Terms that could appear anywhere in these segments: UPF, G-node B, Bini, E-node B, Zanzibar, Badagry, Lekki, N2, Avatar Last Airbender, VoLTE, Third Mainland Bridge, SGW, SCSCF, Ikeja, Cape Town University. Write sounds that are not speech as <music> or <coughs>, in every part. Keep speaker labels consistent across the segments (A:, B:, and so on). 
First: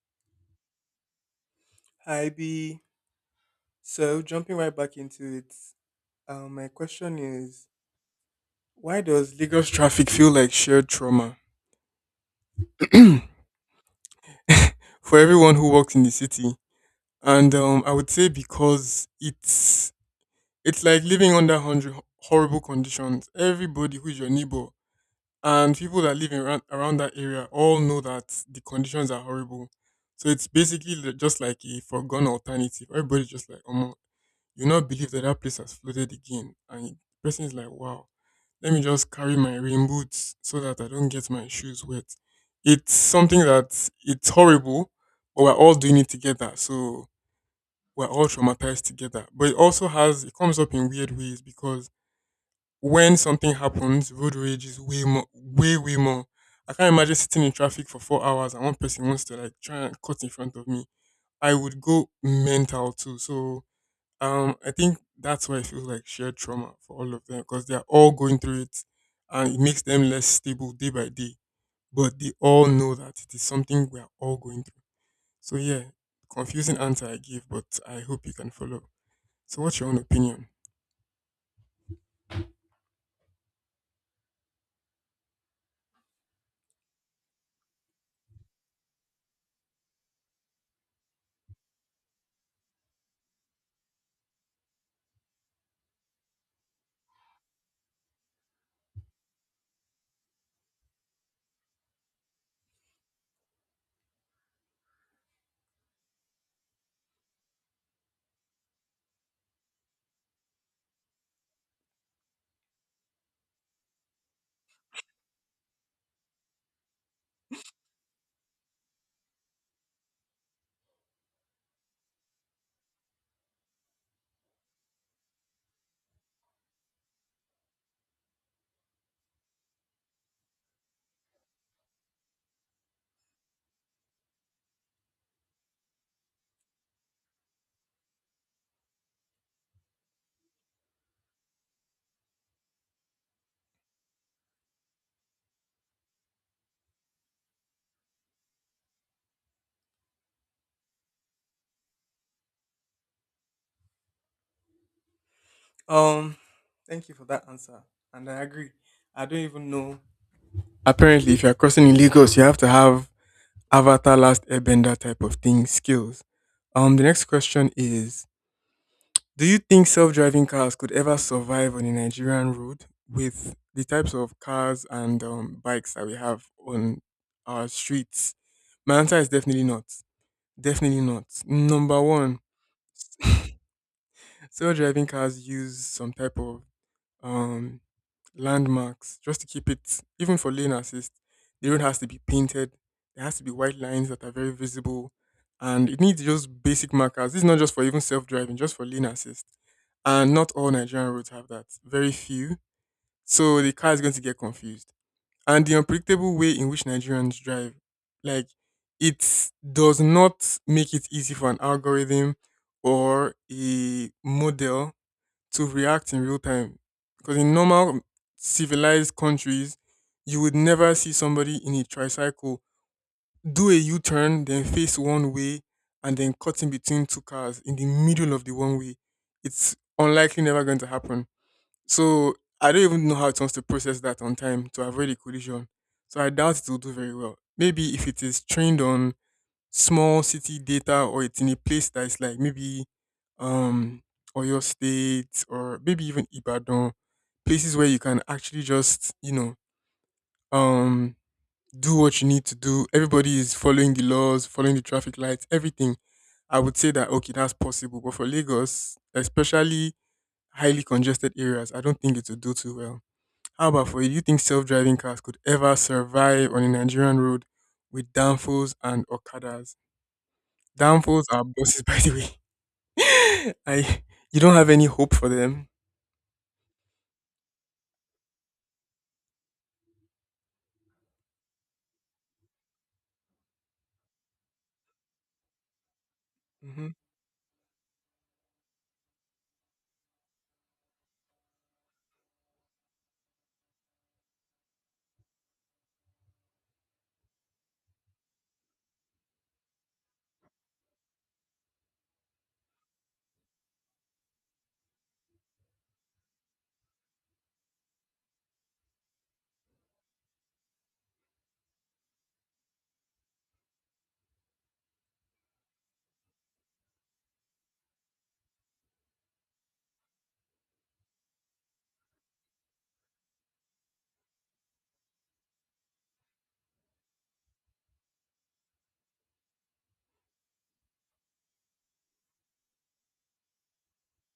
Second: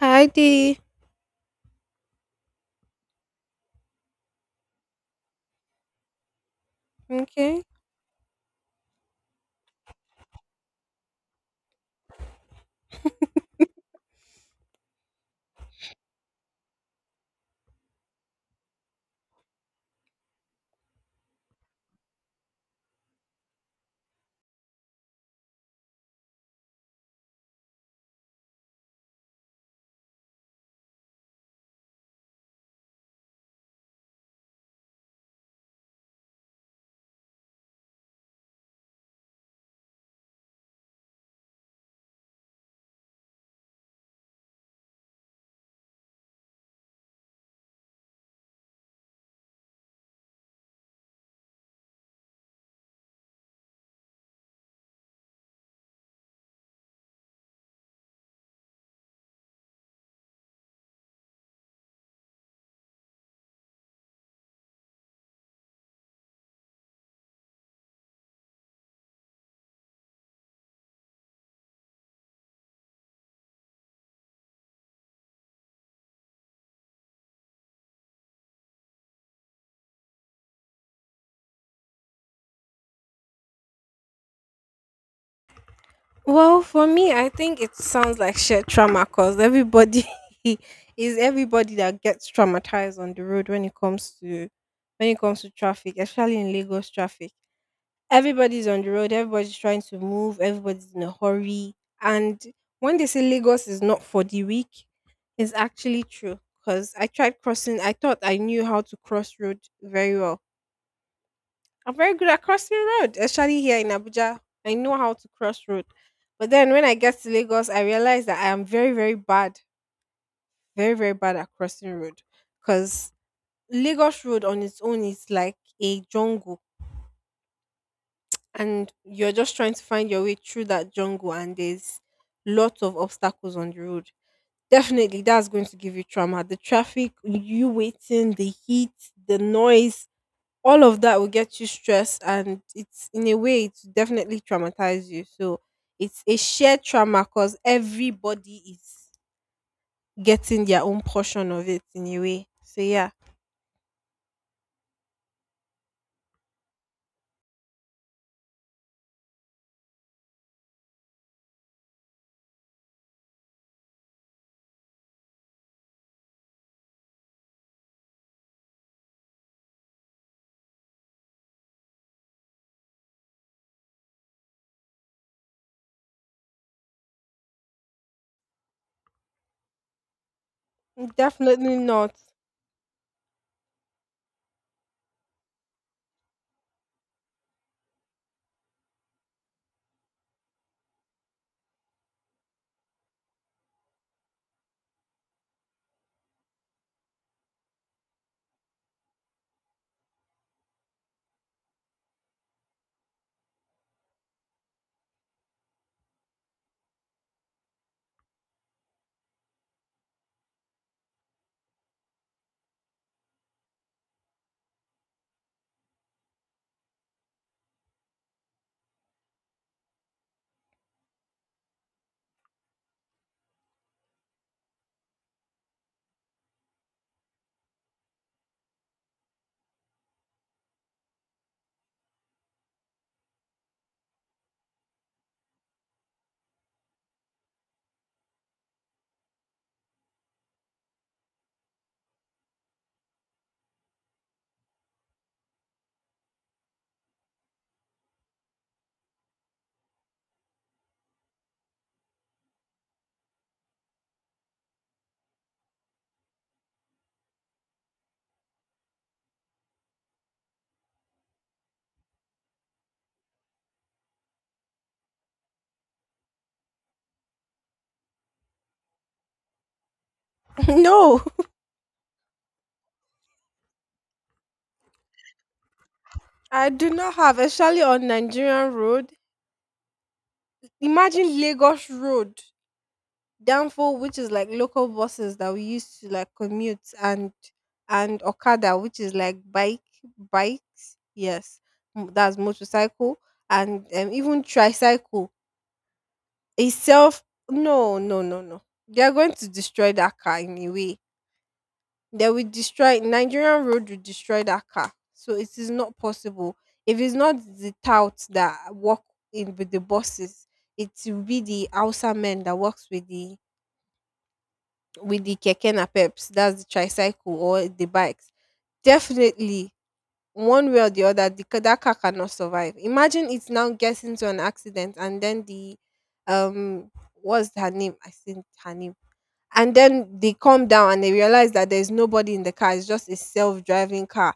A: Heidi.
B: Hi B. So jumping right back into it, my question
A: Okay.
B: is, why does Lagos traffic feel like shared trauma <clears throat> for everyone who walks in the city? And I would say because it's like living under hundred horrible conditions. Everybody who is your neighbor and people that live around that area all know that the conditions are horrible. So it's basically just like a foregone alternative. Everybody's just like, oh you not believe that that place has flooded again. And the person is like, wow, let me just carry my rain boots so that I don't get my shoes wet. It's something that it's horrible, but we're all doing it together. So we're all traumatized together. But it also has, it comes up in weird ways because when something happens, road rage is way more, way, way more. I can't imagine sitting in traffic for 4 hours and one person wants to like try and cut in front of me. I would go mental too. So I think that's why it feels like shared trauma for all of them because they're all going through it, and it makes them less stable day by day. But they all know that it is something we are all going through. So, yeah, confusing answer I give, but I hope you can follow. So, what's your own opinion?
A: Well, for me, I think it sounds like shared trauma because everybody <laughs> is everybody that gets traumatized on the road when it comes to traffic, especially in Lagos traffic. Everybody's on the road, everybody's trying to move, everybody's in a hurry. And when they say Lagos is not for the weak, it's actually true. Because I tried crossing, I thought I knew how to cross road very well. I'm very good at crossing road, especially here in Abuja. I know how to cross road. But then when I get to Lagos, I realize that I am very, very bad at crossing road. Because Lagos Road on its own is like a jungle. And you're just trying to find your way through that jungle, and there's lots of obstacles on the road. Definitely, that's going to give you trauma. The traffic, you waiting, the heat, the noise, all of that will get you stressed, and it's, in a way, it's definitely traumatize you. So it's a shared trauma because everybody is getting their own portion of it, in a way. So yeah.
B: Um, Thank you for that answer, and I agree. I don't even know. Apparently, if you're crossing in Lagos, you have to have Avatar Last Airbender type of thing skills. The next question is, do you think self-driving cars could ever survive on a Nigerian road with the types of cars and bikes that we have on our streets? My answer is definitely not. Definitely not.
A: Definitely
B: Number
A: not.
B: one, self-driving cars use some type of um, landmarks just to keep it, even for lane assist. The road has to be painted, there has to be white lines that are very visible, and it needs just basic markers. This is not just for even self-driving, just for lane assist. And not all Nigerian roads have that, very few. So the car is going to get confused, and the unpredictable way in which Nigerians drive, like, it does not make it easy for an algorithm or a model to react in real time. Because in normal civilized countries, you would never see somebody in a tricycle do a U turn, then face one way, and then cut in between two cars in the middle of the one way. It's unlikely never going to happen. So I don't even know how it wants to process that on time to avoid a collision. So I doubt it will do very well. Maybe if it is trained on small city data or it's in a place that is like maybe um Oyo State or maybe even Ibadan, places where you can actually just, you know, um do what you need to do. Everybody is following the laws, following the traffic lights, everything. I would say that okay, that's possible. But for Lagos, especially highly congested areas, I don't think it will do too well. How about for you? Do you think self driving cars could ever survive on a Nigerian road with downfalls and okadas?
A: <laughs> No,
B: Downfalls are bosses, <laughs> by the way. <laughs> I You don't have any hope for them.
A: I do not have, especially on Nigerian road. Imagine Lagos road. Danfo, which is like local buses that we used to like commute,
B: Hmm.
A: and okada, which is like bike, bikes, yes. That's motorcycle. And even tricycle itself. No, no, no, no, they are going to destroy that car anyway. They will destroy. Nigerian road will destroy that car, so it is not possible. If it's not the touts that work in with the buses, it will be the outside men that works with the keke napeps, that's the tricycle or the bikes. Definitely, one way or the other, that car cannot survive. Imagine it now gets into an accident, and then the um what's her name? I think her name. And then they come down and they realize that there's nobody in the car. It's just a self-driving car.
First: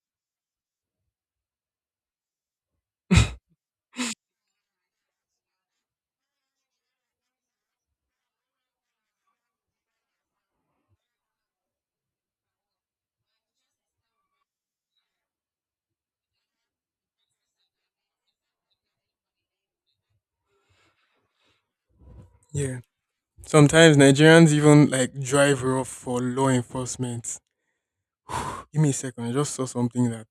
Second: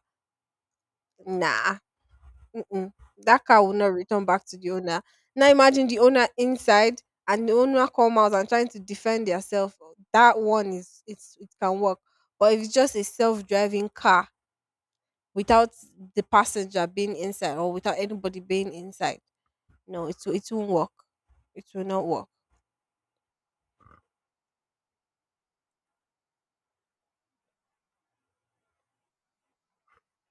A: Nah. Mm-mm. That
B: <laughs>
A: car will not return back to the owner. Now imagine the owner inside and the owner come out and trying to defend themselves. That one is, it's, it can work. But if it's just a self-driving car without the passenger being inside or without anybody being inside, no, it won't work. It will not work.
B: Yeah. Sometimes Nigerians even like drive rough for law enforcement. Give me a second. I just saw something that.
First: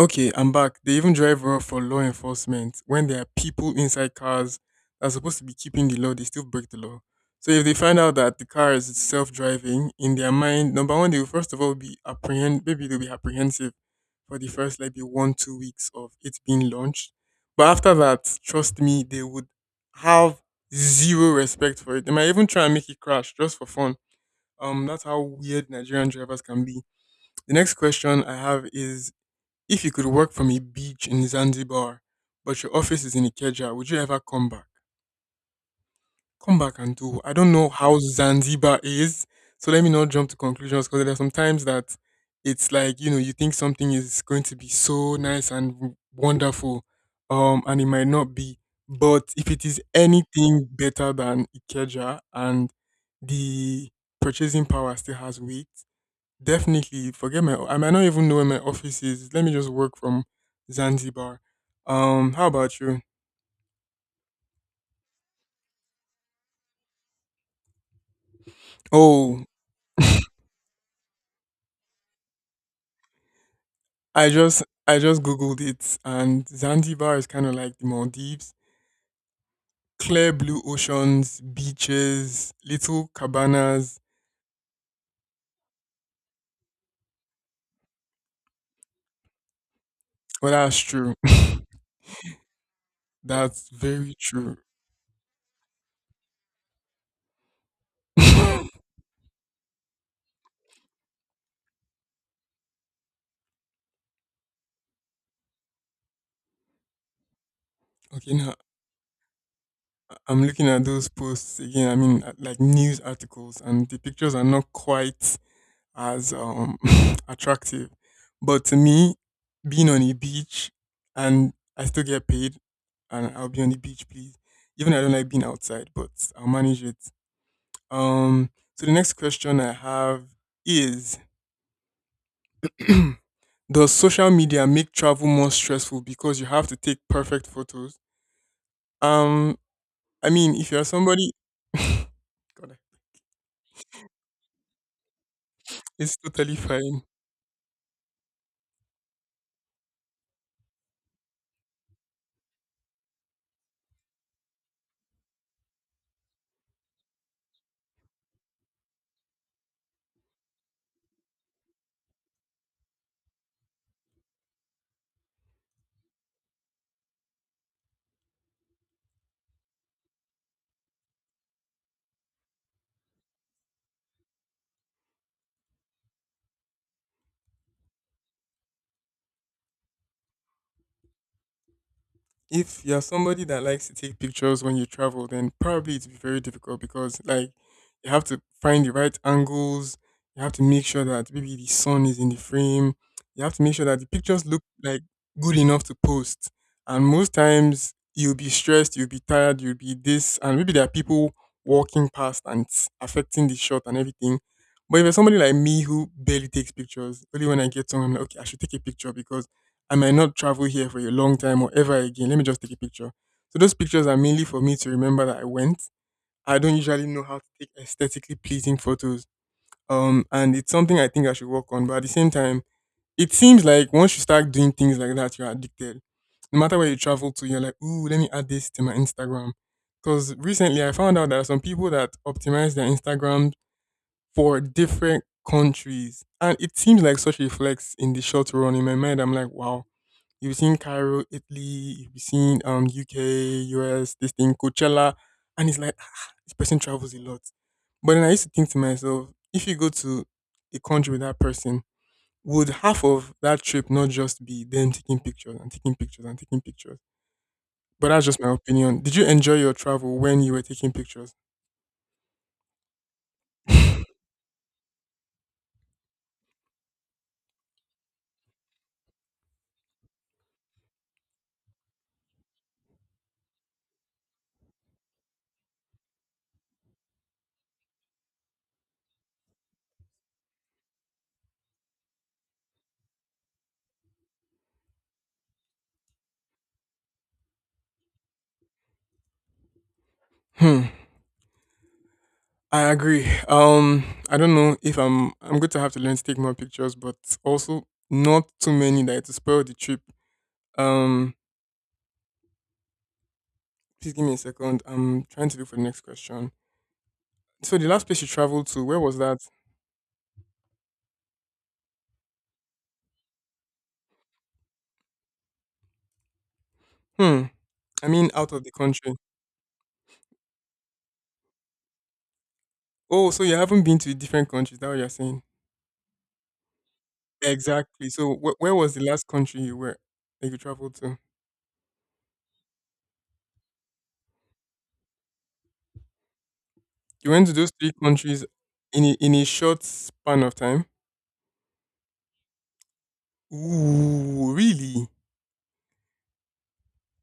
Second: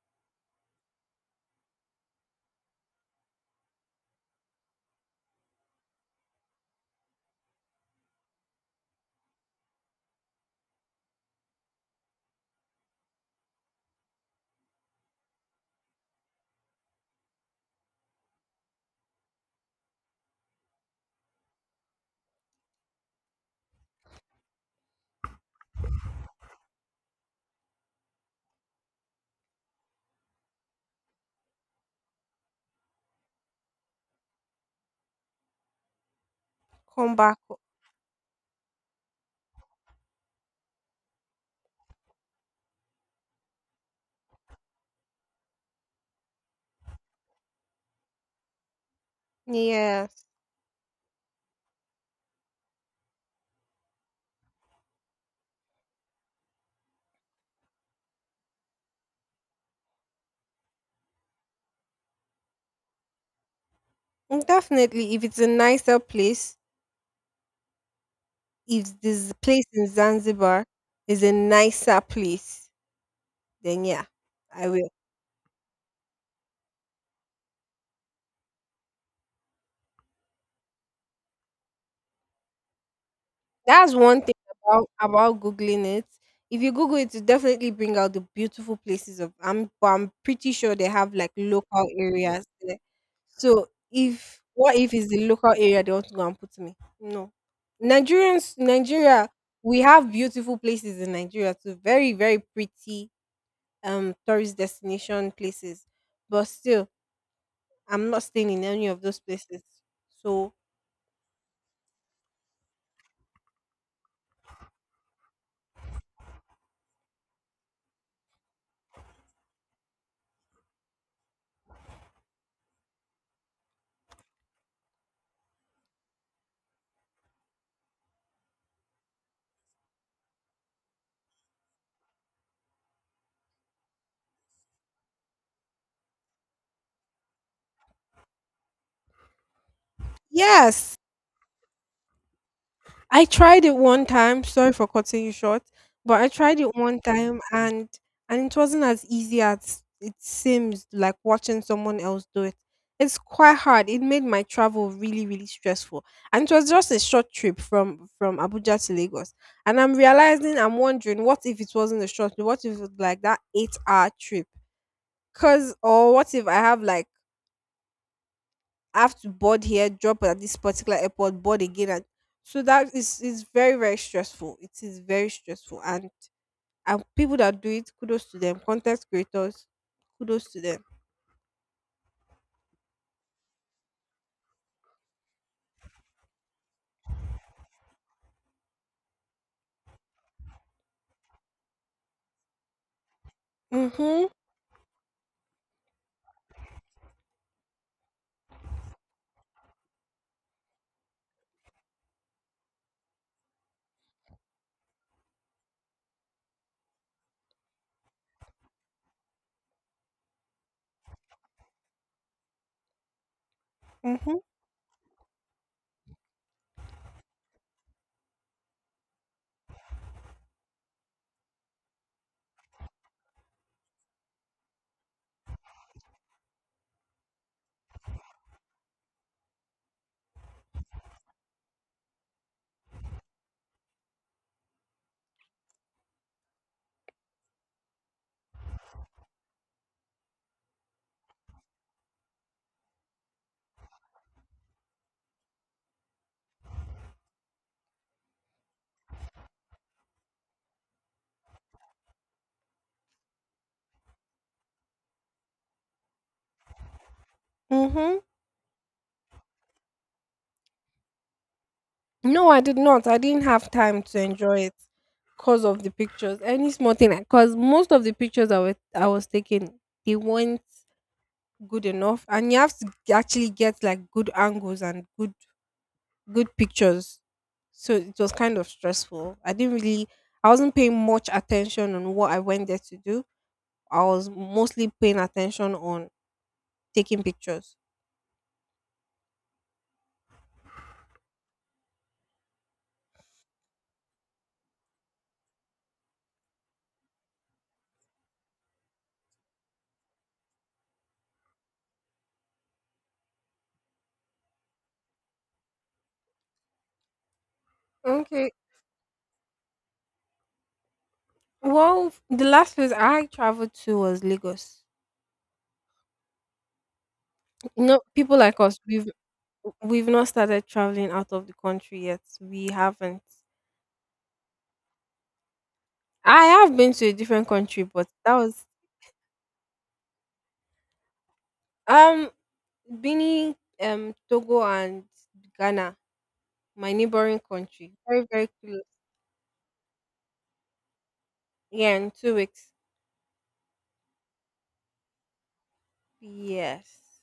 B: Okay, I'm back. They even drive well for law enforcement. When there are people inside cars that are supposed to be keeping the law, they still break the law. So if they find out that the car is self-driving, in their mind, number one, they will first of all be apprehend. Maybe they'll be apprehensive for the first like the 1 2 weeks of it being launched. But after that, trust me, they would have zero respect for it. They might even try and make it crash just for fun. That's how weird Nigerian drivers can be. The next question I have is, if you could work from a beach in Zanzibar, but your office is in Ikeja, would you ever come back? Come back and
A: Come
B: do. I
A: back.
B: don't know how Zanzibar is, so let me not jump to conclusions because there are some times that it's like you know you think something is going to be so nice and wonderful, and it might not be. But if it is
A: Yes.
B: anything better than Ikeja and the purchasing power still has weight, definitely. Forget my. I might not even know where my office is. Let me just work from Zanzibar. How about you?
A: Mm, definitely if it's a nicer place, if this
B: Oh,
A: place in Zanzibar is a nicer place, then yeah. I will.
B: I just googled it, and Zanzibar is kind of like the Maldives. Clear blue oceans, beaches, little
A: That's
B: cabanas.
A: one thing about googling it. If you Google it, it definitely bring out the beautiful places of. I'm but I'm
B: Well,
A: pretty sure
B: that's
A: they
B: true.
A: have like local areas there.
B: <laughs> That's
A: So
B: very
A: if,
B: true.
A: what if it's the local area they want to go and put me? No.
B: <laughs>
A: Nigerians,
B: Okay,
A: Nigeria, we have beautiful places in Nigeria too. Very, very pretty tourist destination places, but still, I'm not staying
B: now
A: in any of those places.
B: I'm
A: So
B: looking at those posts again. I mean, like news articles, and the pictures are not quite as <laughs> attractive. But to me, being on a beach and I still get paid and I'll be on the beach, please. Even I don't like being outside, but I'll manage it. Um so the next question I have is <clears throat> does social media make travel more stressful because you have to take perfect photos? Um I mean if you're
A: yes,
B: somebody <laughs> God,
A: I tried it one time. Sorry for cutting you short,
B: it's
A: but I
B: totally
A: tried it one
B: fine.
A: time, and it wasn't as easy as it seems like watching someone else do it. It's quite hard. It made my travel really, really stressful. And it was just a short trip from Abuja to Lagos. And I'm wondering, what if it wasn't a short trip? What if it was like that eight hour trip? Cuz, or what if I have to board here, drop at this particular airport, board again, and so that is very, very stressful. It is very stressful, and people that do it, kudos to them. Content creators, kudos to them.
B: If you're somebody that likes to take pictures when you travel, then probably it's very difficult because like you have to find the right angles, you have to make sure that maybe the sun is in the frame, you have to make sure that the
A: Mhm.
B: pictures look like good enough to post. And most times you'll be stressed, you'll be tired, you'll be this, and maybe there are people walking past and it's affecting the shot and everything. But if you're somebody like me who barely takes pictures, only when I get somewhere, I'm like, okay, I should take a picture because I might not travel here for a long time or ever again. Let me just take a picture. So those pictures are
A: Mhm.
B: mainly for me to remember that I went. I don't usually know how to take aesthetically pleasing photos. And it's something I think I should work on. But at the same time, it seems like once you start doing things like that, you're addicted. No matter where you travel to, you're like, ooh, let me add this to my Instagram. Because recently I found out there are some people that optimize their Instagram for different countries. And it seems like such a flex in the short run. In my mind, I'm like, wow, you'll be seeing Cairo, Italy, you'll be seeing UK, US, this thing, Coachella. And it's like, ah, this person travels a lot. But then I used to think to myself, if you go to a country with that person, would half of that trip not just be them taking pictures and taking pictures and taking pictures? But
A: Mhm.
B: that's just my opinion. Did you enjoy your travel when you were taking pictures?
A: No, I did not. I didn't have time to enjoy it because of the pictures. Any small thing, because most of the pictures I was taking, they weren't good enough, and you have to actually get like good angles and good pictures. So it was kind of stressful. I didn't really, I wasn't paying much attention on what I went there to do. I was mostly paying attention on taking pictures.
B: Hmm. I agree. I don't know if I'm going to have to learn to take more pictures, but also not too many that it will spoil the trip. Um, Please give me a second. I'm trying to look for the next question. So the last place you
A: Okay.
B: traveled to, where was that?
A: Well, the last place I traveled to was Lagos.
B: Hmm.
A: You know,
B: I mean,
A: people
B: out
A: like
B: of the
A: us, we've
B: country.
A: we've not started traveling out of the country yet. We haven't.
B: Oh, so you haven't been to different countries. That what you're saying?
A: I have been to a different country, but
B: Exactly. So
A: that was
B: where was the last country you were that you traveled to?
A: um Benin, Togo, and Ghana, my
B: You
A: neighboring
B: went to those three
A: country. Very
B: countries
A: very
B: in in a short span of time.
A: Yeah, in 2 weeks.
B: Ooh, really?
A: Yes.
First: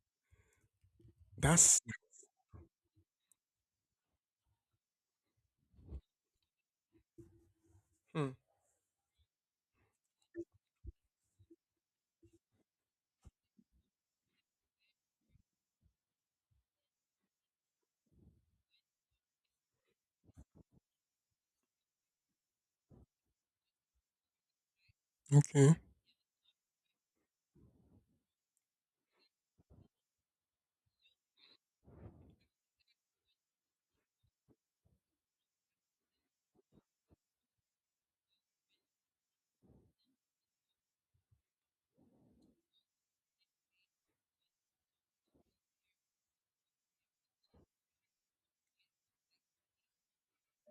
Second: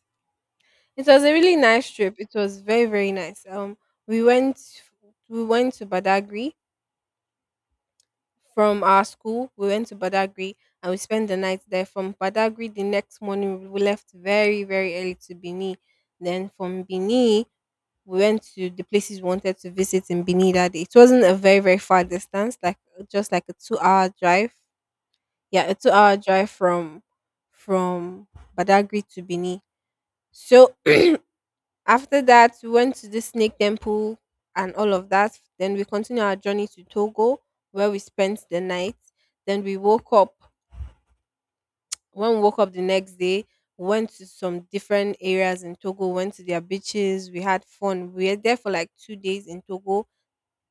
A: It was a really
B: That's.
A: nice trip. It was very, very nice. We went we went to Badagry
B: Hmm,
A: from our school. We went to Badagry and we spent the night there. From Badagry, the next morning, we left very, very early to Bini. Then from Bini, we went to the places we wanted to visit in Bini that day. It wasn't a very, very far distance, like just like a 2 hour drive. Yeah,
B: okay.
A: a 2 hour drive from Badagry to Bini. So <clears throat> after that, we went to the snake temple and all of that. Then we continued our journey to Togo, where we spent the night. Then we woke up. When we woke up the next day, we went to some different areas in Togo, went to their beaches. We had fun. We were there for like 2 days in Togo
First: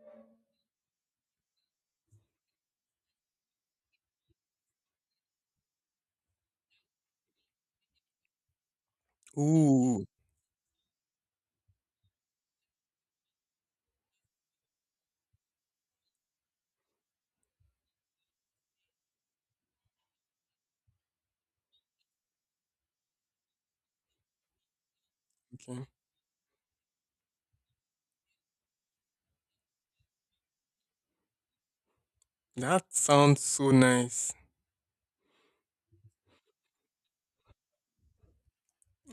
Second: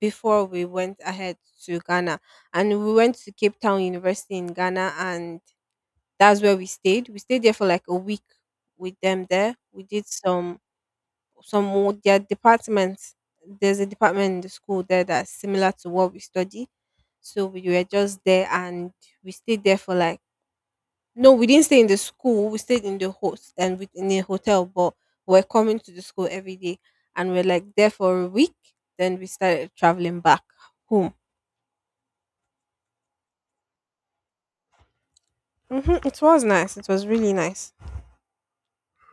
A: before we went ahead to Ghana. And we went to Cape Town University in Ghana, and that's where we stayed. We stayed there for like a week with them there. We
B: Ooh,
A: did some. Their departments, there's a department in the school there that's similar to what we study, so we were just there, and we stayed there for like, no, we didn't stay in the school, we stayed in the host and with in a hotel, but we're coming
B: okay.
A: to the school every day. And we're like there for a week, then we started traveling back home.
B: That sounds so nice.
A: Hmm, it was nice, it was really nice.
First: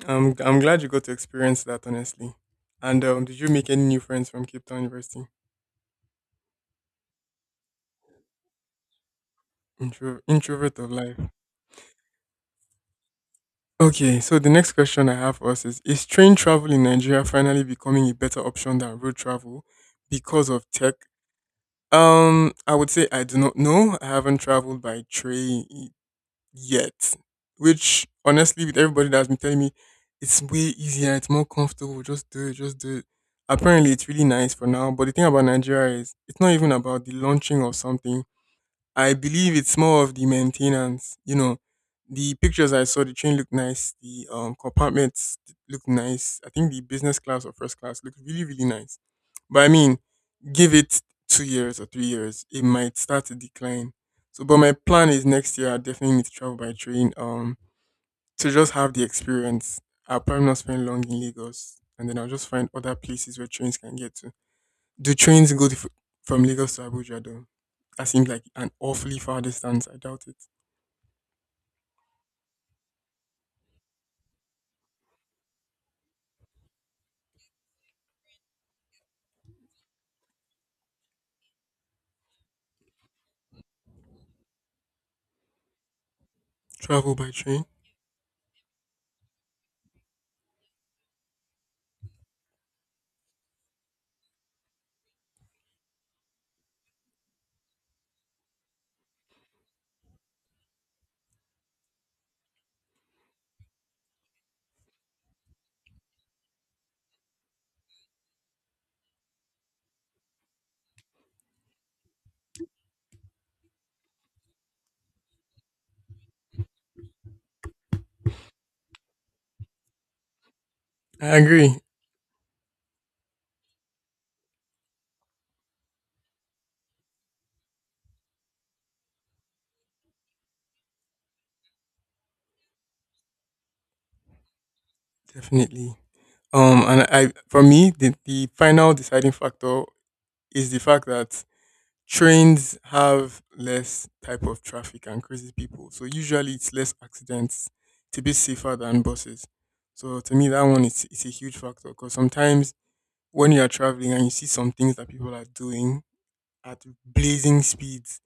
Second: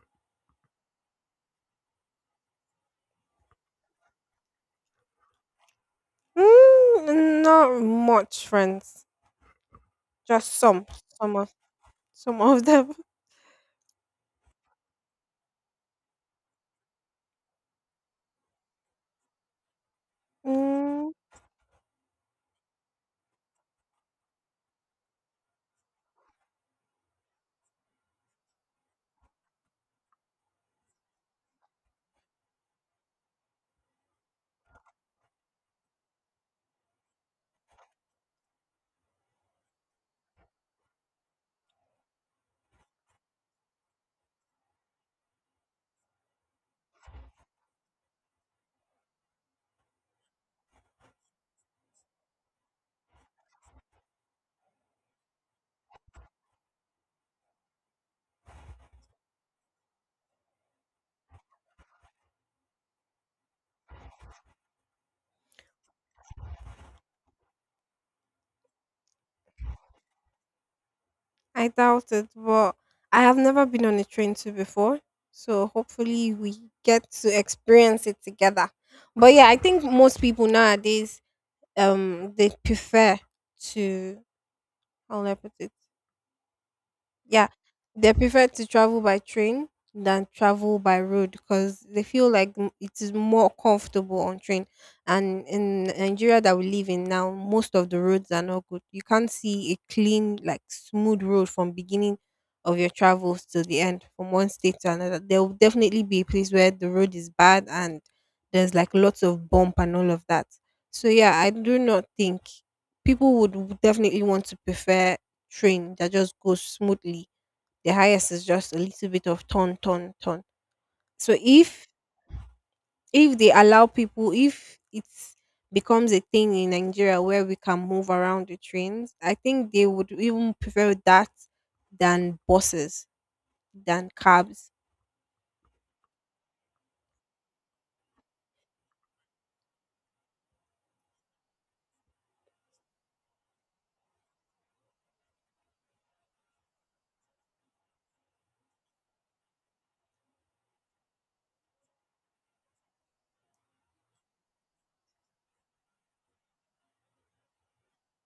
B: I'm glad you got to experience that honestly. And did you make any new friends from Cape Town University?
A: Mm, not much friends. Just
B: Introvert of life.
A: some of some of them. <laughs>
B: Okay, so the next question I have for us is train travel in Nigeria finally becoming a better option than road travel because of tech?
A: Mm.
B: I would say I do not know. I haven't traveled by train yet, which honestly, with everybody that's been telling me it's way easier, it's more comfortable, just do it, just do it. Apparently, it's really nice for now. But the thing about Nigeria is it's not even about the launching of something, I believe it's more of the maintenance. You know, the pictures I saw, the train looked nice, the compartments look nice. I think the business class or first class looked really, really nice. But I mean, give it 2 years or 3 years, it might start to decline. So, but my plan is next year I definitely need to travel by train. To just have the experience. I'll probably not spend long in Lagos, and then I'll just find other places where trains can get to. Do trains from Lagos to Abuja though? That seems like an awfully far distance. I doubt it.
A: I doubt it, but I have never been on a train too before. So hopefully we get to experience it together. But yeah, I think most people nowadays, they prefer to, how will I put it?
B: Travel by
A: Yeah,
B: train?
A: they prefer to travel by train than travel by road, because they feel like it is more comfortable on train. And in Nigeria that we live in now, most of the roads are not good. You can't see a clean like smooth road from beginning of your travels to the end. From one state to another, there will definitely be a place where the road is bad, and there's like lots of bump and all of that. So yeah, I do not think people would definitely want to prefer train that just goes smoothly. The highest is just a little bit of turn, turn, turn. So
B: I agree,
A: if they allow people, if it becomes a thing in Nigeria where we can move around the trains, I think they would even prefer that than buses, than cabs.
B: definitely. And for me, the final deciding factor is the fact that trains have less type of traffic and crazy people. So usually it's less accidents. It's a bit safer than buses. So to me, that one is it's a huge factor because sometimes when you are traveling and you see some things that people are doing at blazing speeds,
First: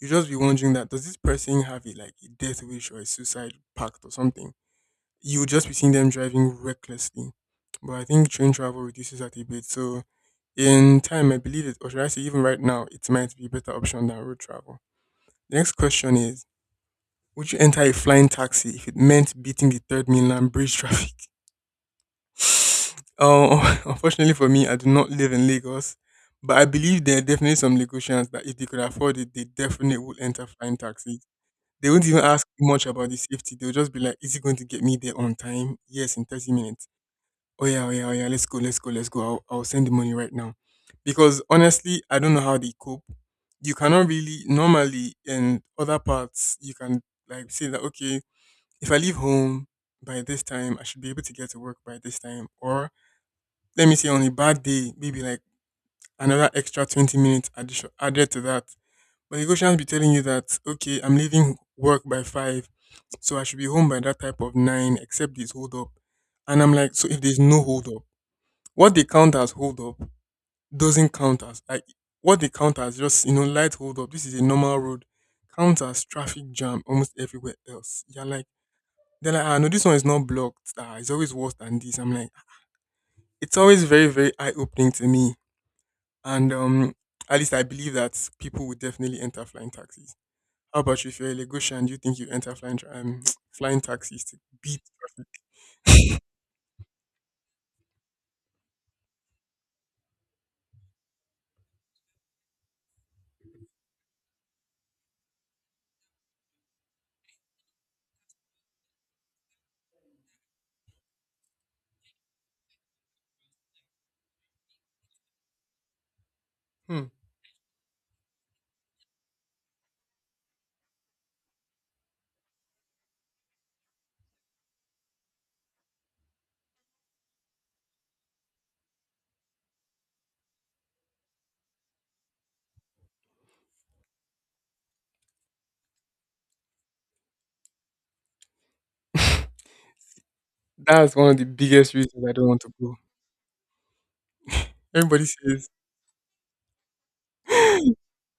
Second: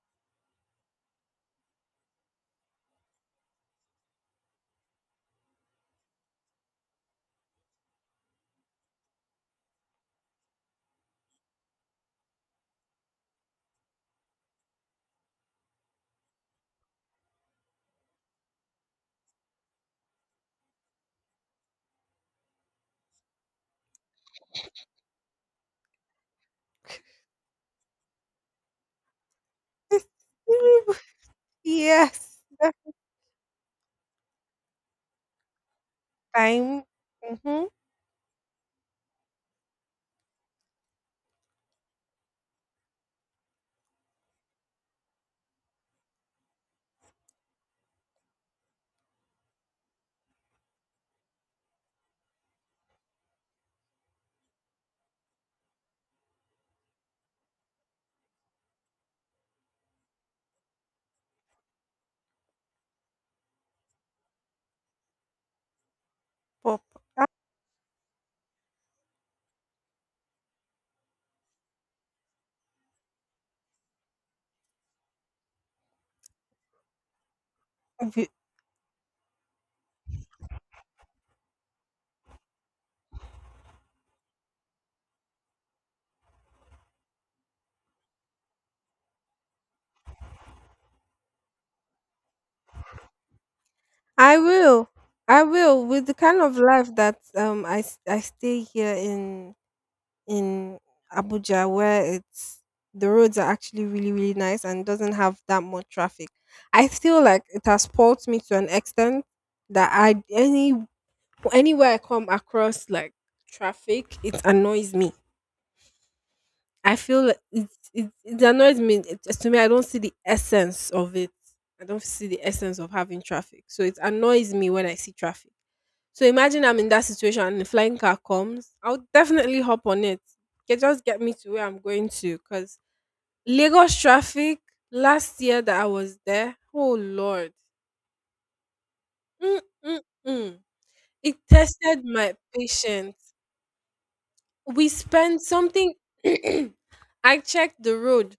B: you just be wondering that does this person have a like a death wish or a suicide pact or something? You would just be seeing them driving recklessly. But I think train travel reduces that a bit. So in time, I believe it, or should I say, even right now, it might be a better option than road travel. The next question is: Would you enter a flying taxi if it meant beating the third mainland bridge <laughs> traffic? Oh, <laughs> unfortunately for me, I do not live in Lagos, but I believe there are definitely some Lagosians that if they could afford it, they definitely would enter flying
A: Mm,
B: taxis. They won't even
A: yes,
B: ask
A: that
B: much about the safety. They'll just be like, "Is it going to get me there on time? Yes, in thirty
A: time.
B: minutes. Oh
A: Mm-hmm.
B: yeah, oh yeah, oh yeah. Let's go, let's go, let's go. I'll send the money right now." Because honestly, I don't know how they cope. You cannot really normally in other parts you can like say that okay, if I leave home by this time, I should be able to get to work by this time, or let me say on a bad day, maybe like another extra 20 minutes addition, added to that. But Lagosians be telling you that, okay, I'm leaving work by 5, so I should be home by that type of 9, except this hold up. And I'm
A: But
B: like, so if there's no hold up, what they count as hold up doesn't count as, like, what they count as just, light hold up. This is a normal road. Counts as traffic jam almost everywhere else. You're
A: we-
B: like, they're like, ah, no, this one is not blocked. Ah, it's always worse than this. I'm like, it's always very, very eye opening to me. And at least I believe that people would definitely enter flying taxis. How about you, if you're a Lagosian, do you think you enter <tsk> flying taxis to
A: I
B: beat
A: will.
B: traffic?
A: I will, with the kind of life that I stay here in Abuja, where it's the roads are actually really, really nice, and doesn't have that much traffic. I feel like it has spoilt me to an extent that I any anywhere I come across like traffic, it annoys me. I feel like it annoys me. To me, I don't see the essence of it. I don't see the essence of having traffic. So it annoys me when I see traffic. So imagine I'm in that situation and the flying car comes. I'll definitely hop on it. It just get me to where I'm going to. Because Lagos traffic last year that I was there, oh Lord,
B: Hmm.
A: mm, mm, mm.
B: <laughs> That's one
A: it
B: of the biggest
A: tested
B: reasons I
A: my
B: don't want to go.
A: patience. We
B: Everybody
A: spent
B: says,
A: something. <clears throat> I checked the
B: <gasps>
A: road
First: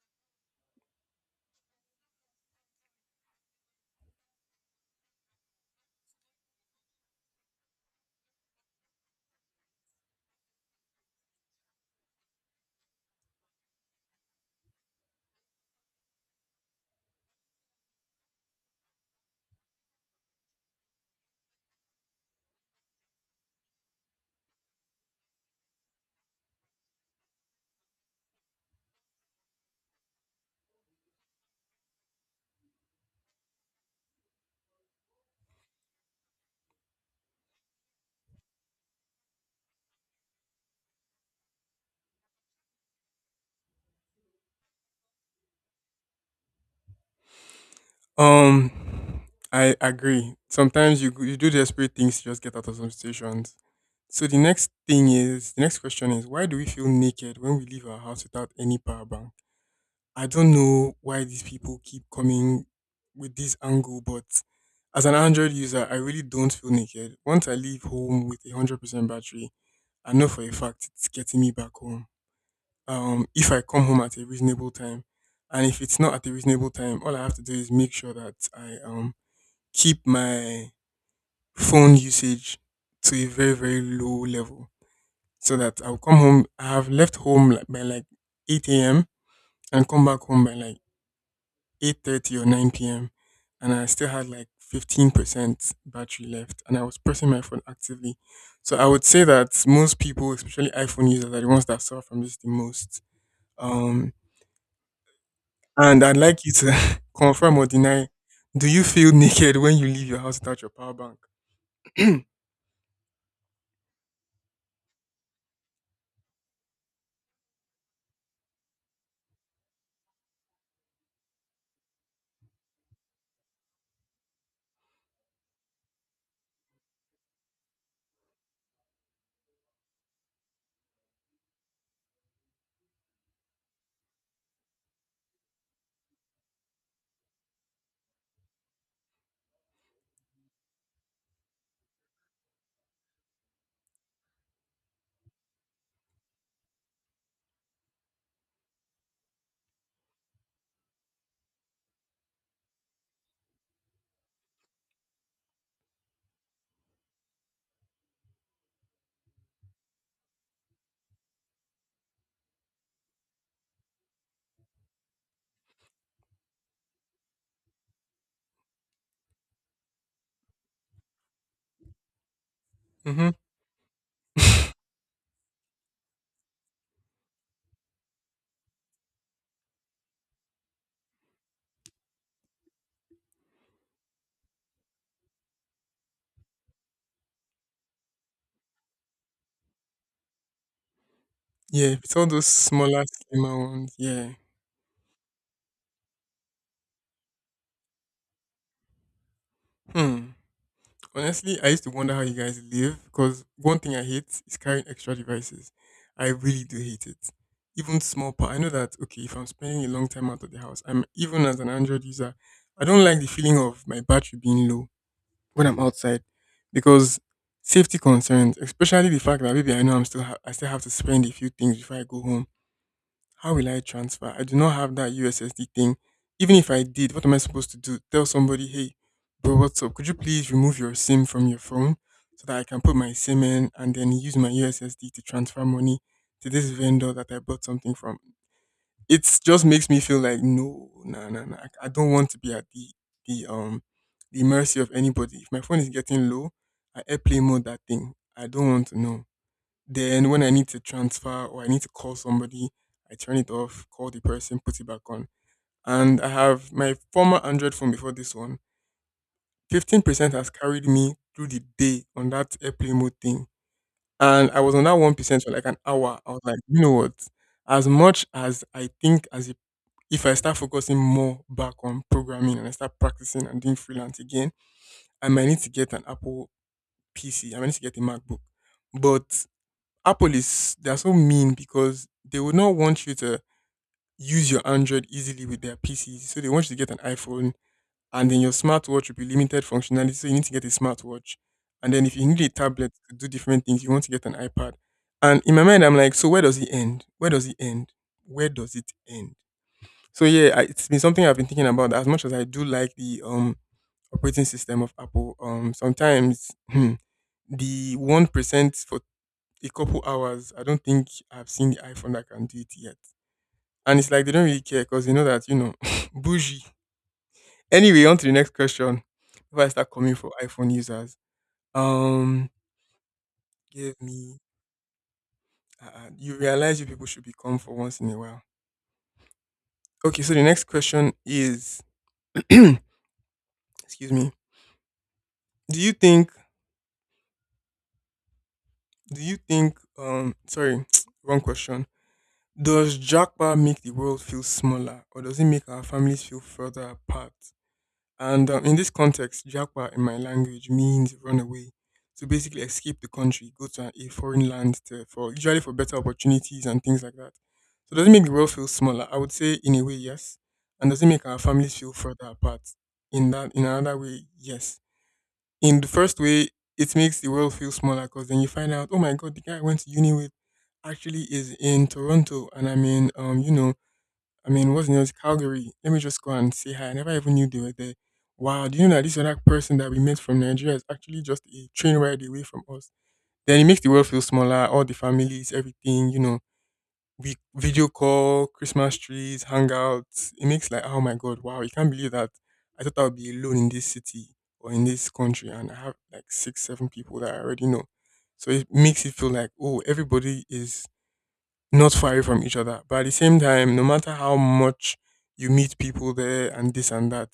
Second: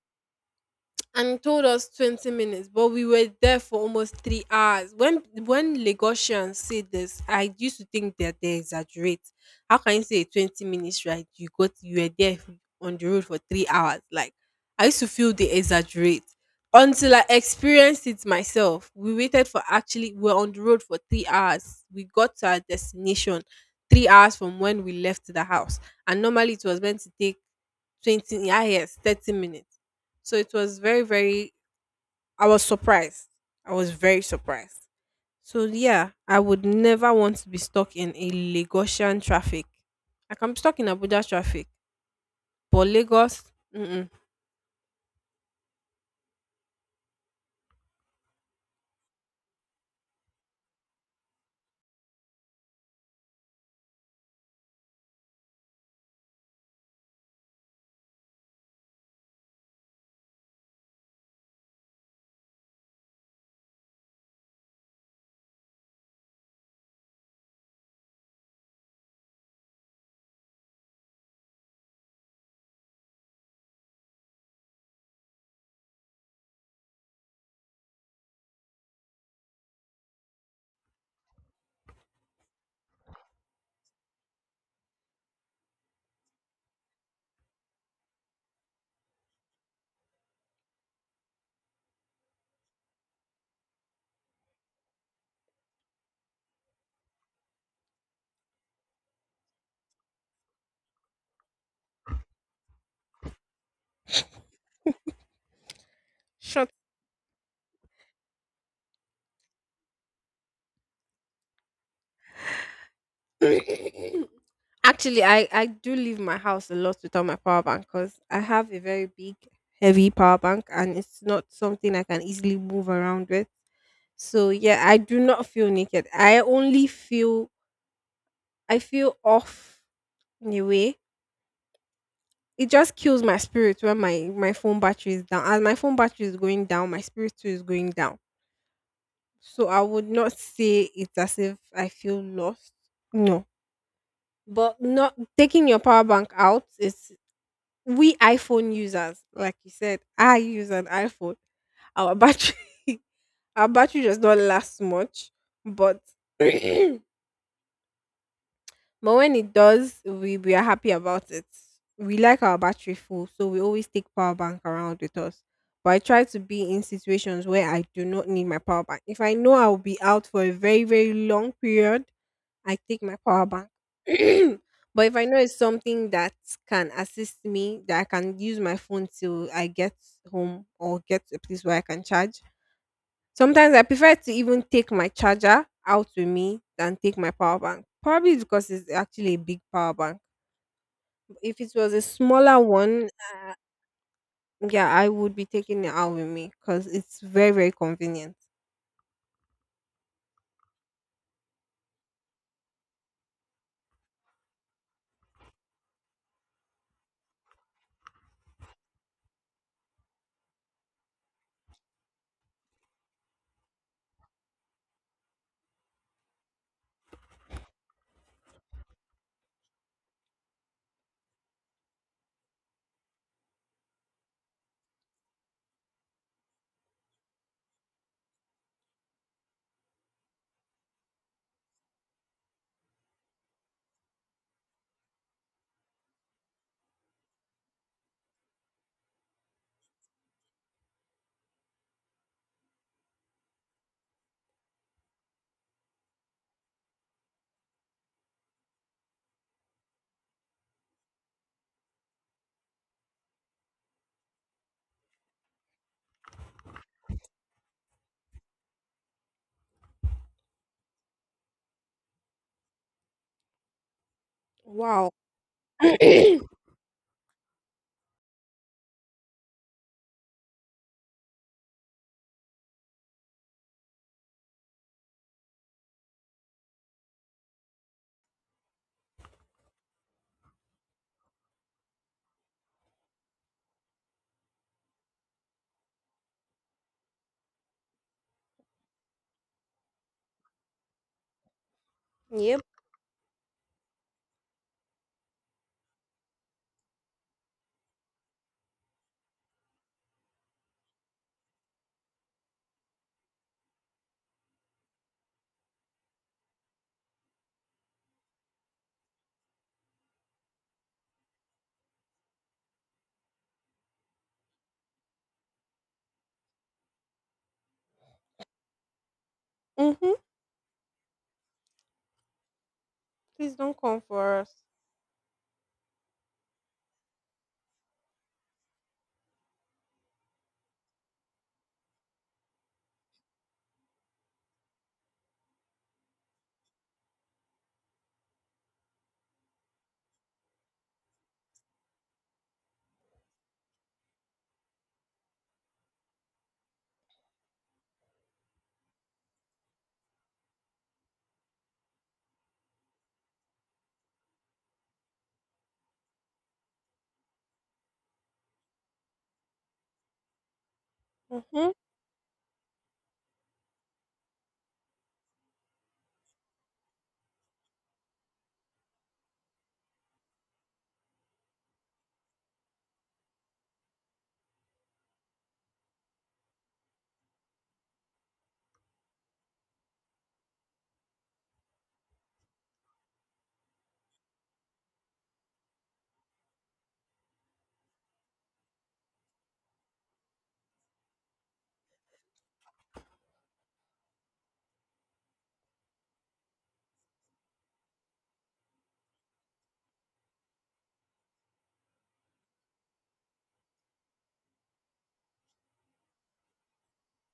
A: and told us 20 minutes, but we were there for almost 3 hours. When lagosians say this, I used to think that they exaggerate. How can you say a 20 minutes, right? You were there on the road for 3 hours, like, I used to feel they exaggerate until I experienced it myself. We waited for Actually, we were on the road for 3 hours. We got to our destination 3 hours from when we left the house, and normally it was meant to take 20, yeah, yes, 30 minutes. So it was very I was surprised. I was very surprised. So yeah, I would never want to be stuck in a lagosian traffic. I can be stuck in abuja traffic, but Lagos, mm-mm,
B: <laughs> um, I agree. Sometimes you do desperate things to just get out of some situations. So the next question is why do we feel naked when we leave our house without any power bank? I don't know why these people keep coming with this angle, but as an Android user, I really don't feel naked. Once I leave home with 100% battery, I know for a fact it's getting me back home. If I come home at a reasonable time, and if it's not at a reasonable time, all I have to do is make sure that I keep my phone usage to a very very low level, so that I'll come home. I have left home like by like 8 a.m. and come back home by like 8:30 or 9 p.m. and I still had like 15% battery left and I was pressing my phone actively. So I would say that most people, especially iPhone users, are the ones that suffer from this the most. Um, and I'd like you to
A: shut.
B: <laughs> confirm or deny, do you feel naked when you leave your house without your power bank?
A: <coughs> Actually, I do leave my house a lot without my power bank because I have a very big, heavy power bank and it's not something I can easily move around with. So yeah, I do not feel naked. I only feel off in a way. It just kills my spirit when my phone battery is down. As my phone battery is going down, my spirit too is going down. So I would not say it's as if I feel lost. No, but not taking your power bank out is — we iPhone users, like you said, I use an iPhone. Our battery, <laughs> our battery does not last much, but <laughs> <clears throat> but when it does, we are happy about it. We like our battery full, so we always take power bank around with us. But I try to be in situations where I do not need my power bank. If I know I will be out for a very, very long period, I take my
B: Hmm.
A: power bank.
B: <laughs>
A: <clears throat> But if I know it's something that can assist me, that I can use my phone till I get home or get to a place where I can charge, sometimes I prefer to even take my charger out with me than take my power bank. Probably it's because it's actually a big power bank. If it
B: Yeah,
A: was a
B: it's all those
A: smaller
B: smaller,
A: one, uh,
B: slimmer ones. Yeah.
A: yeah, I would be taking it out with me because it's very, very convenient.
B: Hmm. Honestly, I used to wonder how you guys live because one thing I hate is carrying extra devices. I really do hate it. Even small part. I know that okay, if I'm spending a long time out of the house, I'm even as an Android user, I don't like the feeling of my battery being low when I'm outside because safety concerns, especially the fact that maybe I know I'm I still have to spend a few things before I go home. How will I transfer? I do not have that USSD thing. Even if I did, what am I supposed to do? Tell somebody, hey, bro, what's up? Could you please remove your SIM from your phone so that I can put my SIM in and then use my USSD to transfer money to this vendor that I bought something from? It just makes me feel like no, no, no, no. I don't want to be at the um the mercy of anybody. If my phone is getting low, I airplane mode that thing. I don't want to know. Then when I need to transfer or I need to call somebody, I turn it off, call the person, put it back on. And I have my former Android phone before this one. 15% has carried me through the day on that airplane mode thing. And I was on that
A: Wow.
B: 1% for like an
A: <clears throat>
B: hour. I was
A: Yep.
B: like, you know what? As much as I think as if I start focusing more back on programming and I start practicing and doing freelance again, I might need to get an Apple PC. I might need to get a MacBook. But Apple is they're so mean because they would not want you to use your Android easily with their PCs. So they want you to get an iPhone and then your smartwatch will be limited functionality. So you need to get a smartwatch. And then if you need a tablet to do different things, you want to get an iPad. And in my mind I'm like, so where does it end? Where does it end? Where does it end? So yeah, I, it's been something I've been thinking about. As much as I do like the operating system of Apple, sometimes hmm, the 1% for a couple hours, I don't think I've seen the iPhone that can do it yet. And it's like they don't really care because they know that, <laughs> bougie. Anyway, on to the next question. Before I start
A: Mm-hmm.
B: coming for iPhone users, um,
A: Please don't
B: give
A: come
B: me,
A: for us.
B: you realize you people should be calm for once in a while. Okay, so the next question is, <clears throat> excuse me, do you think, sorry, <tsk> wrong question. Does Jackpot make the world feel smaller or does it make our families feel further apart? And in this context, Japa in my language means run away. So basically, escape the country, go to a foreign land to, for usually for better opportunities and things like that. So does it make the world feel smaller? I would say in a way, yes. And does it make our
A: Mm-hmm.
B: families feel further apart? In that, in another way, yes. In the first way, it makes the world feel smaller because then you find out, oh my god, the guy I went to uni with actually is in Toronto, and I'm in, I mean, what's near Calgary. Let me just go and say hi. I never even knew they were there. Wow, do you know that this other person that we met from Nigeria is actually just a train ride away from us? Then it makes the world feel smaller, all the families, everything, you know. We video call, Christmas trees, hangouts. It makes like, oh my god, wow, you can't believe that I thought I would be alone in this city or in this country and I have like six, seven people that I already know. So it makes it feel like, oh, everybody is not far away from each other. But at the same time, no matter how much you meet people there and this and that,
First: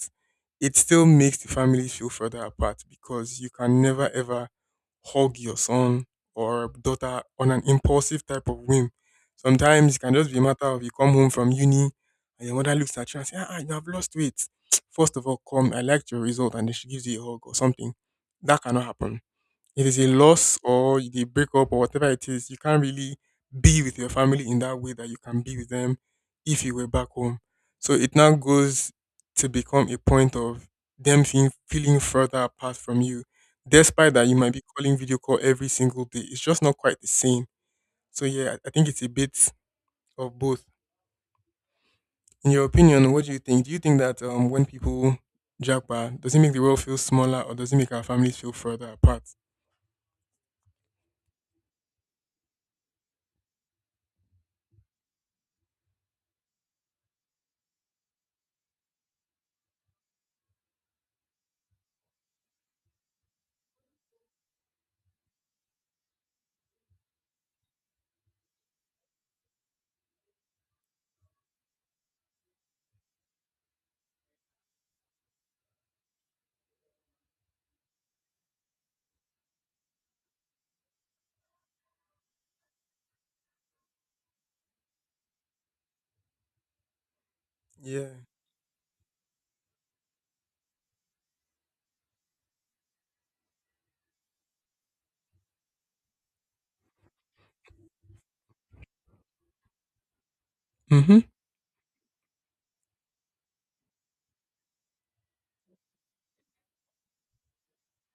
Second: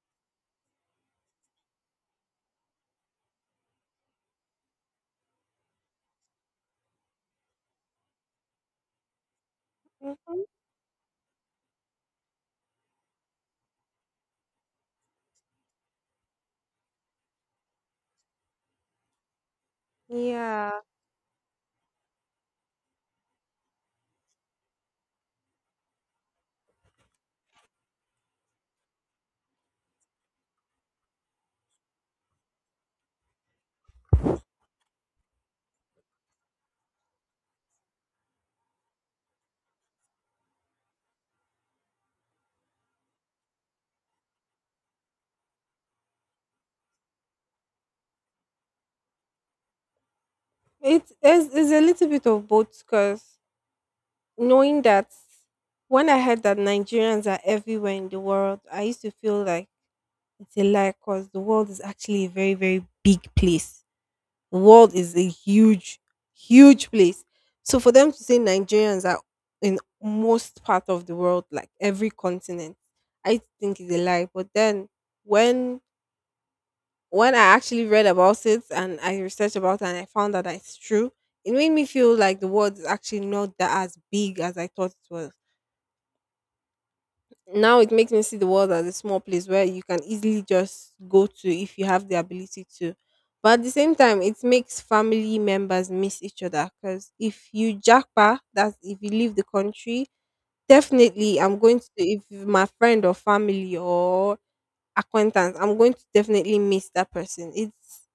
B: it still makes the families feel further apart because you can never ever hug your son or daughter on an impulsive type of whim. Sometimes it can just be a
A: Mm-hmm.
B: matter of you come home from uni and your mother looks at you and says, "Ah, you have lost weight. <tsk> First of all, come, I liked your result," and then she gives you a hug or something. That cannot happen it is a loss
A: Yeah.
B: or the breakup or whatever it is, you can't really be with your family in that way that you can be with them if you were back home. So it now goes to become a point of them feeling further apart from you. Despite that, you might be calling video call every single day. It's just not quite the same. So yeah, I think it's a bit of both. In your opinion, what do you think? Do you think that when people jackpot, does it make the world feel smaller or does it make our families feel further apart?
A: It's a little bit of both because knowing that when I heard that Nigerians are everywhere in the world, I used to feel like it's a lie because the world is actually a very, very big place. The world is a huge, huge place. So for them to say Nigerians are in most part of the world, like every continent, I think is a lie. But then when when I actually read about it and I researched about it and I found that it's true, it made me feel like the world is actually not that as big as I thought it was. Now it makes
B: Yeah.
A: me see the world as a small place where you can easily just go to if you have the ability to. But at the same time, it makes family members miss each other because if you jackpot, that's if you leave the country,
B: Mm-hmm.
A: definitely I'm going to, if my friend or family or acquaintance, I'm going to definitely miss that person. It's,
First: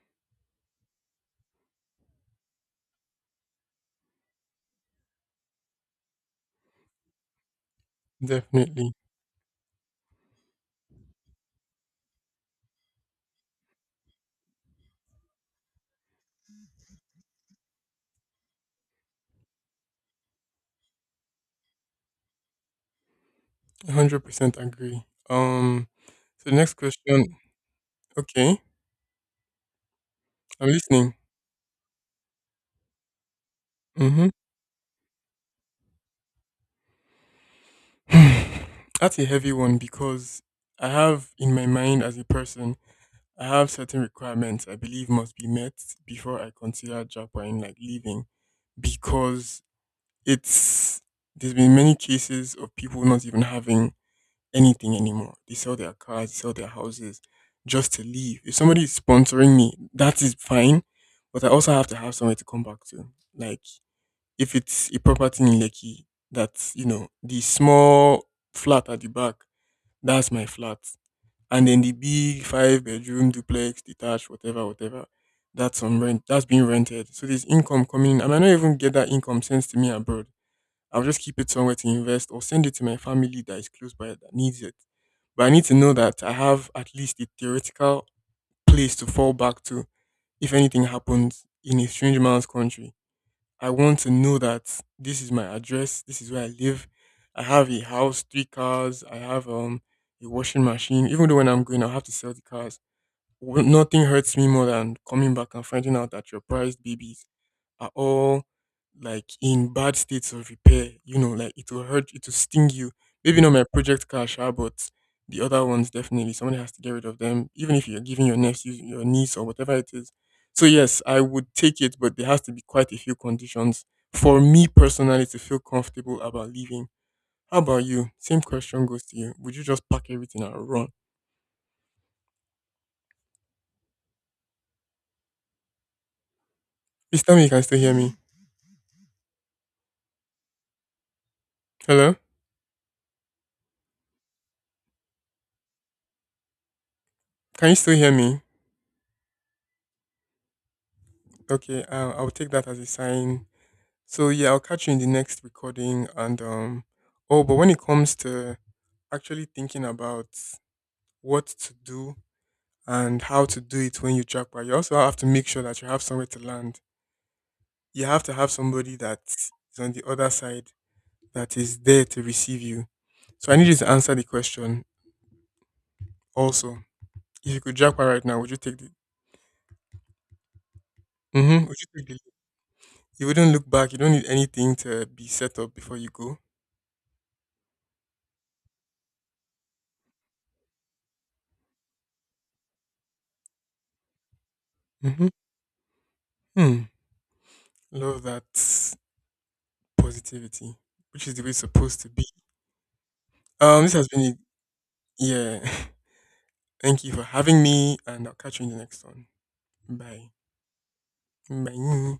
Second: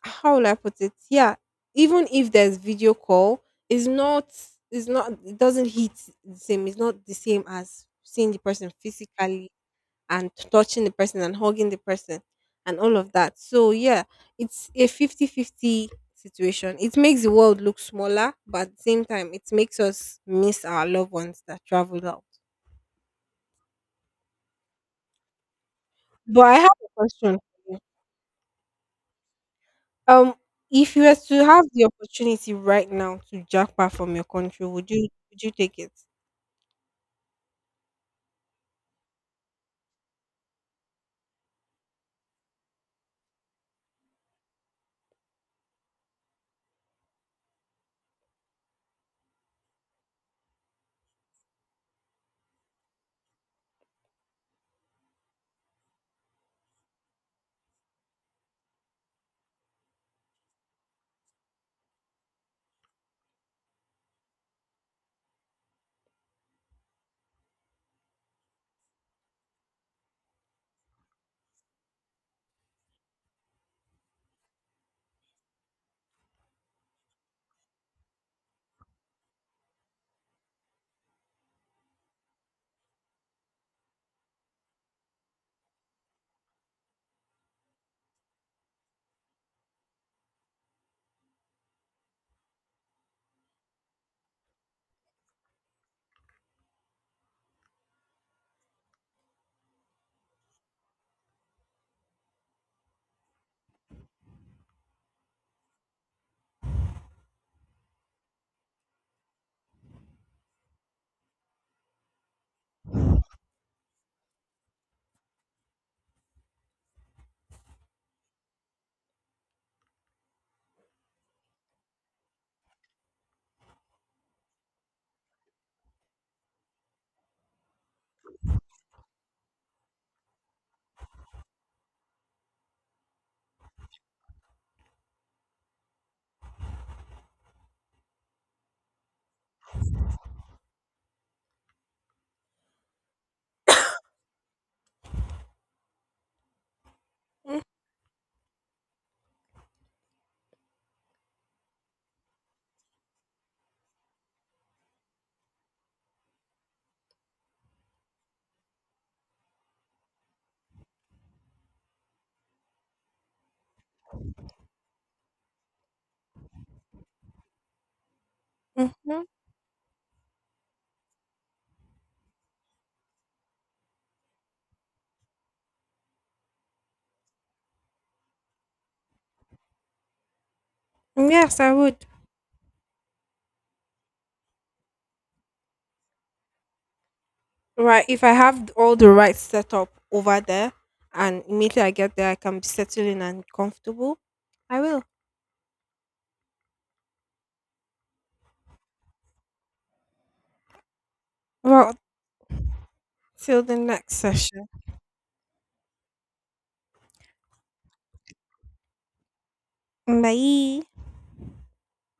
A: how will I put it? Yeah, even if there's video call, it's not, it doesn't hit the same. It's not the same as seeing the person
B: Definitely.
A: physically and touching the person and hugging the person and all of that. So yeah, it's a 50-50 situation. It makes the world look smaller, but at the same time it makes us miss our loved ones that traveled out.
B: 100% agree. Um,
A: But
B: so
A: I
B: the
A: have
B: next
A: a question
B: question.
A: for you.
B: Okay,
A: Um
B: I'm
A: if you
B: listening.
A: were to have the opportunity right now to jackpot from your
B: Mm-hmm.
A: country, would you take it?
B: <sighs> That's a heavy one because I have in my mind as a person, I have certain requirements I believe must be met before I consider Japan, like leaving, because it's there's been many cases of people not even having anything anymore. They sell their cars, they sell their houses just to leave. If somebody is sponsoring me, that is fine. But I also have to have somewhere to come back to. Like if it's a property in Lekki, that's, you know, the small flat at the back, that's my flat. And then the big five-bedroom duplex, detached, whatever, whatever, that's on rent. That's being rented. So there's income coming in. I might not even get that income sent to me abroad. I'll just keep it somewhere to invest or send it to my family that is close by that needs it. But I need to know that I have at least a theoretical place to fall back to if anything happens in a strange man's country. I want to know that this is my address, this is where I live. I have a house, three cars, I have a washing machine. Even though when I'm going I'll have to sell the cars. Well, nothing hurts me more than coming back and finding out that you're prized babies are all like in bad states of repair. You know, like it will hurt, it will sting you. Maybe not my project car, sha, but the other ones definitely. Somebody has to get rid of them, even if you're giving your nephew, your niece, or whatever it is. So yes, I would take it, but there has to be quite a few conditions for me personally to feel comfortable about leaving. How about you? Same question goes to you. Would you just pack everything and run? Please tell me you can still hear me. Hello? Can you still hear me? Okay, I'll take that as a sign. So yeah, I'll catch you in the next recording. And oh, but when it comes to actually thinking about what to do and how to do it when you jackpot, you also have to make sure that you have somewhere to land. You have to have somebody that
A: Mm-hmm.
B: is on the other side that is there to receive you. So I need you to answer the question. Also, if you could jackpot right now, would you take the?
A: Yes,
B: Mm-hmm,
A: I
B: would you
A: would.
B: take the? You wouldn't look back. You don't need anything to be set up before you go.
A: Right. If I have all the right setup over there and immediately I get there, I can be settled in and comfortable, I will.
B: Mm-hmm. Hmm. Love that. Positivity, which is the way it's
A: Well,
B: supposed to be.
A: till the
B: This has
A: next
B: been a
A: session.
B: yeah. <laughs> Thank you for having me, and I'll catch you in the next one. Bye.
A: Bye.
B: Bye.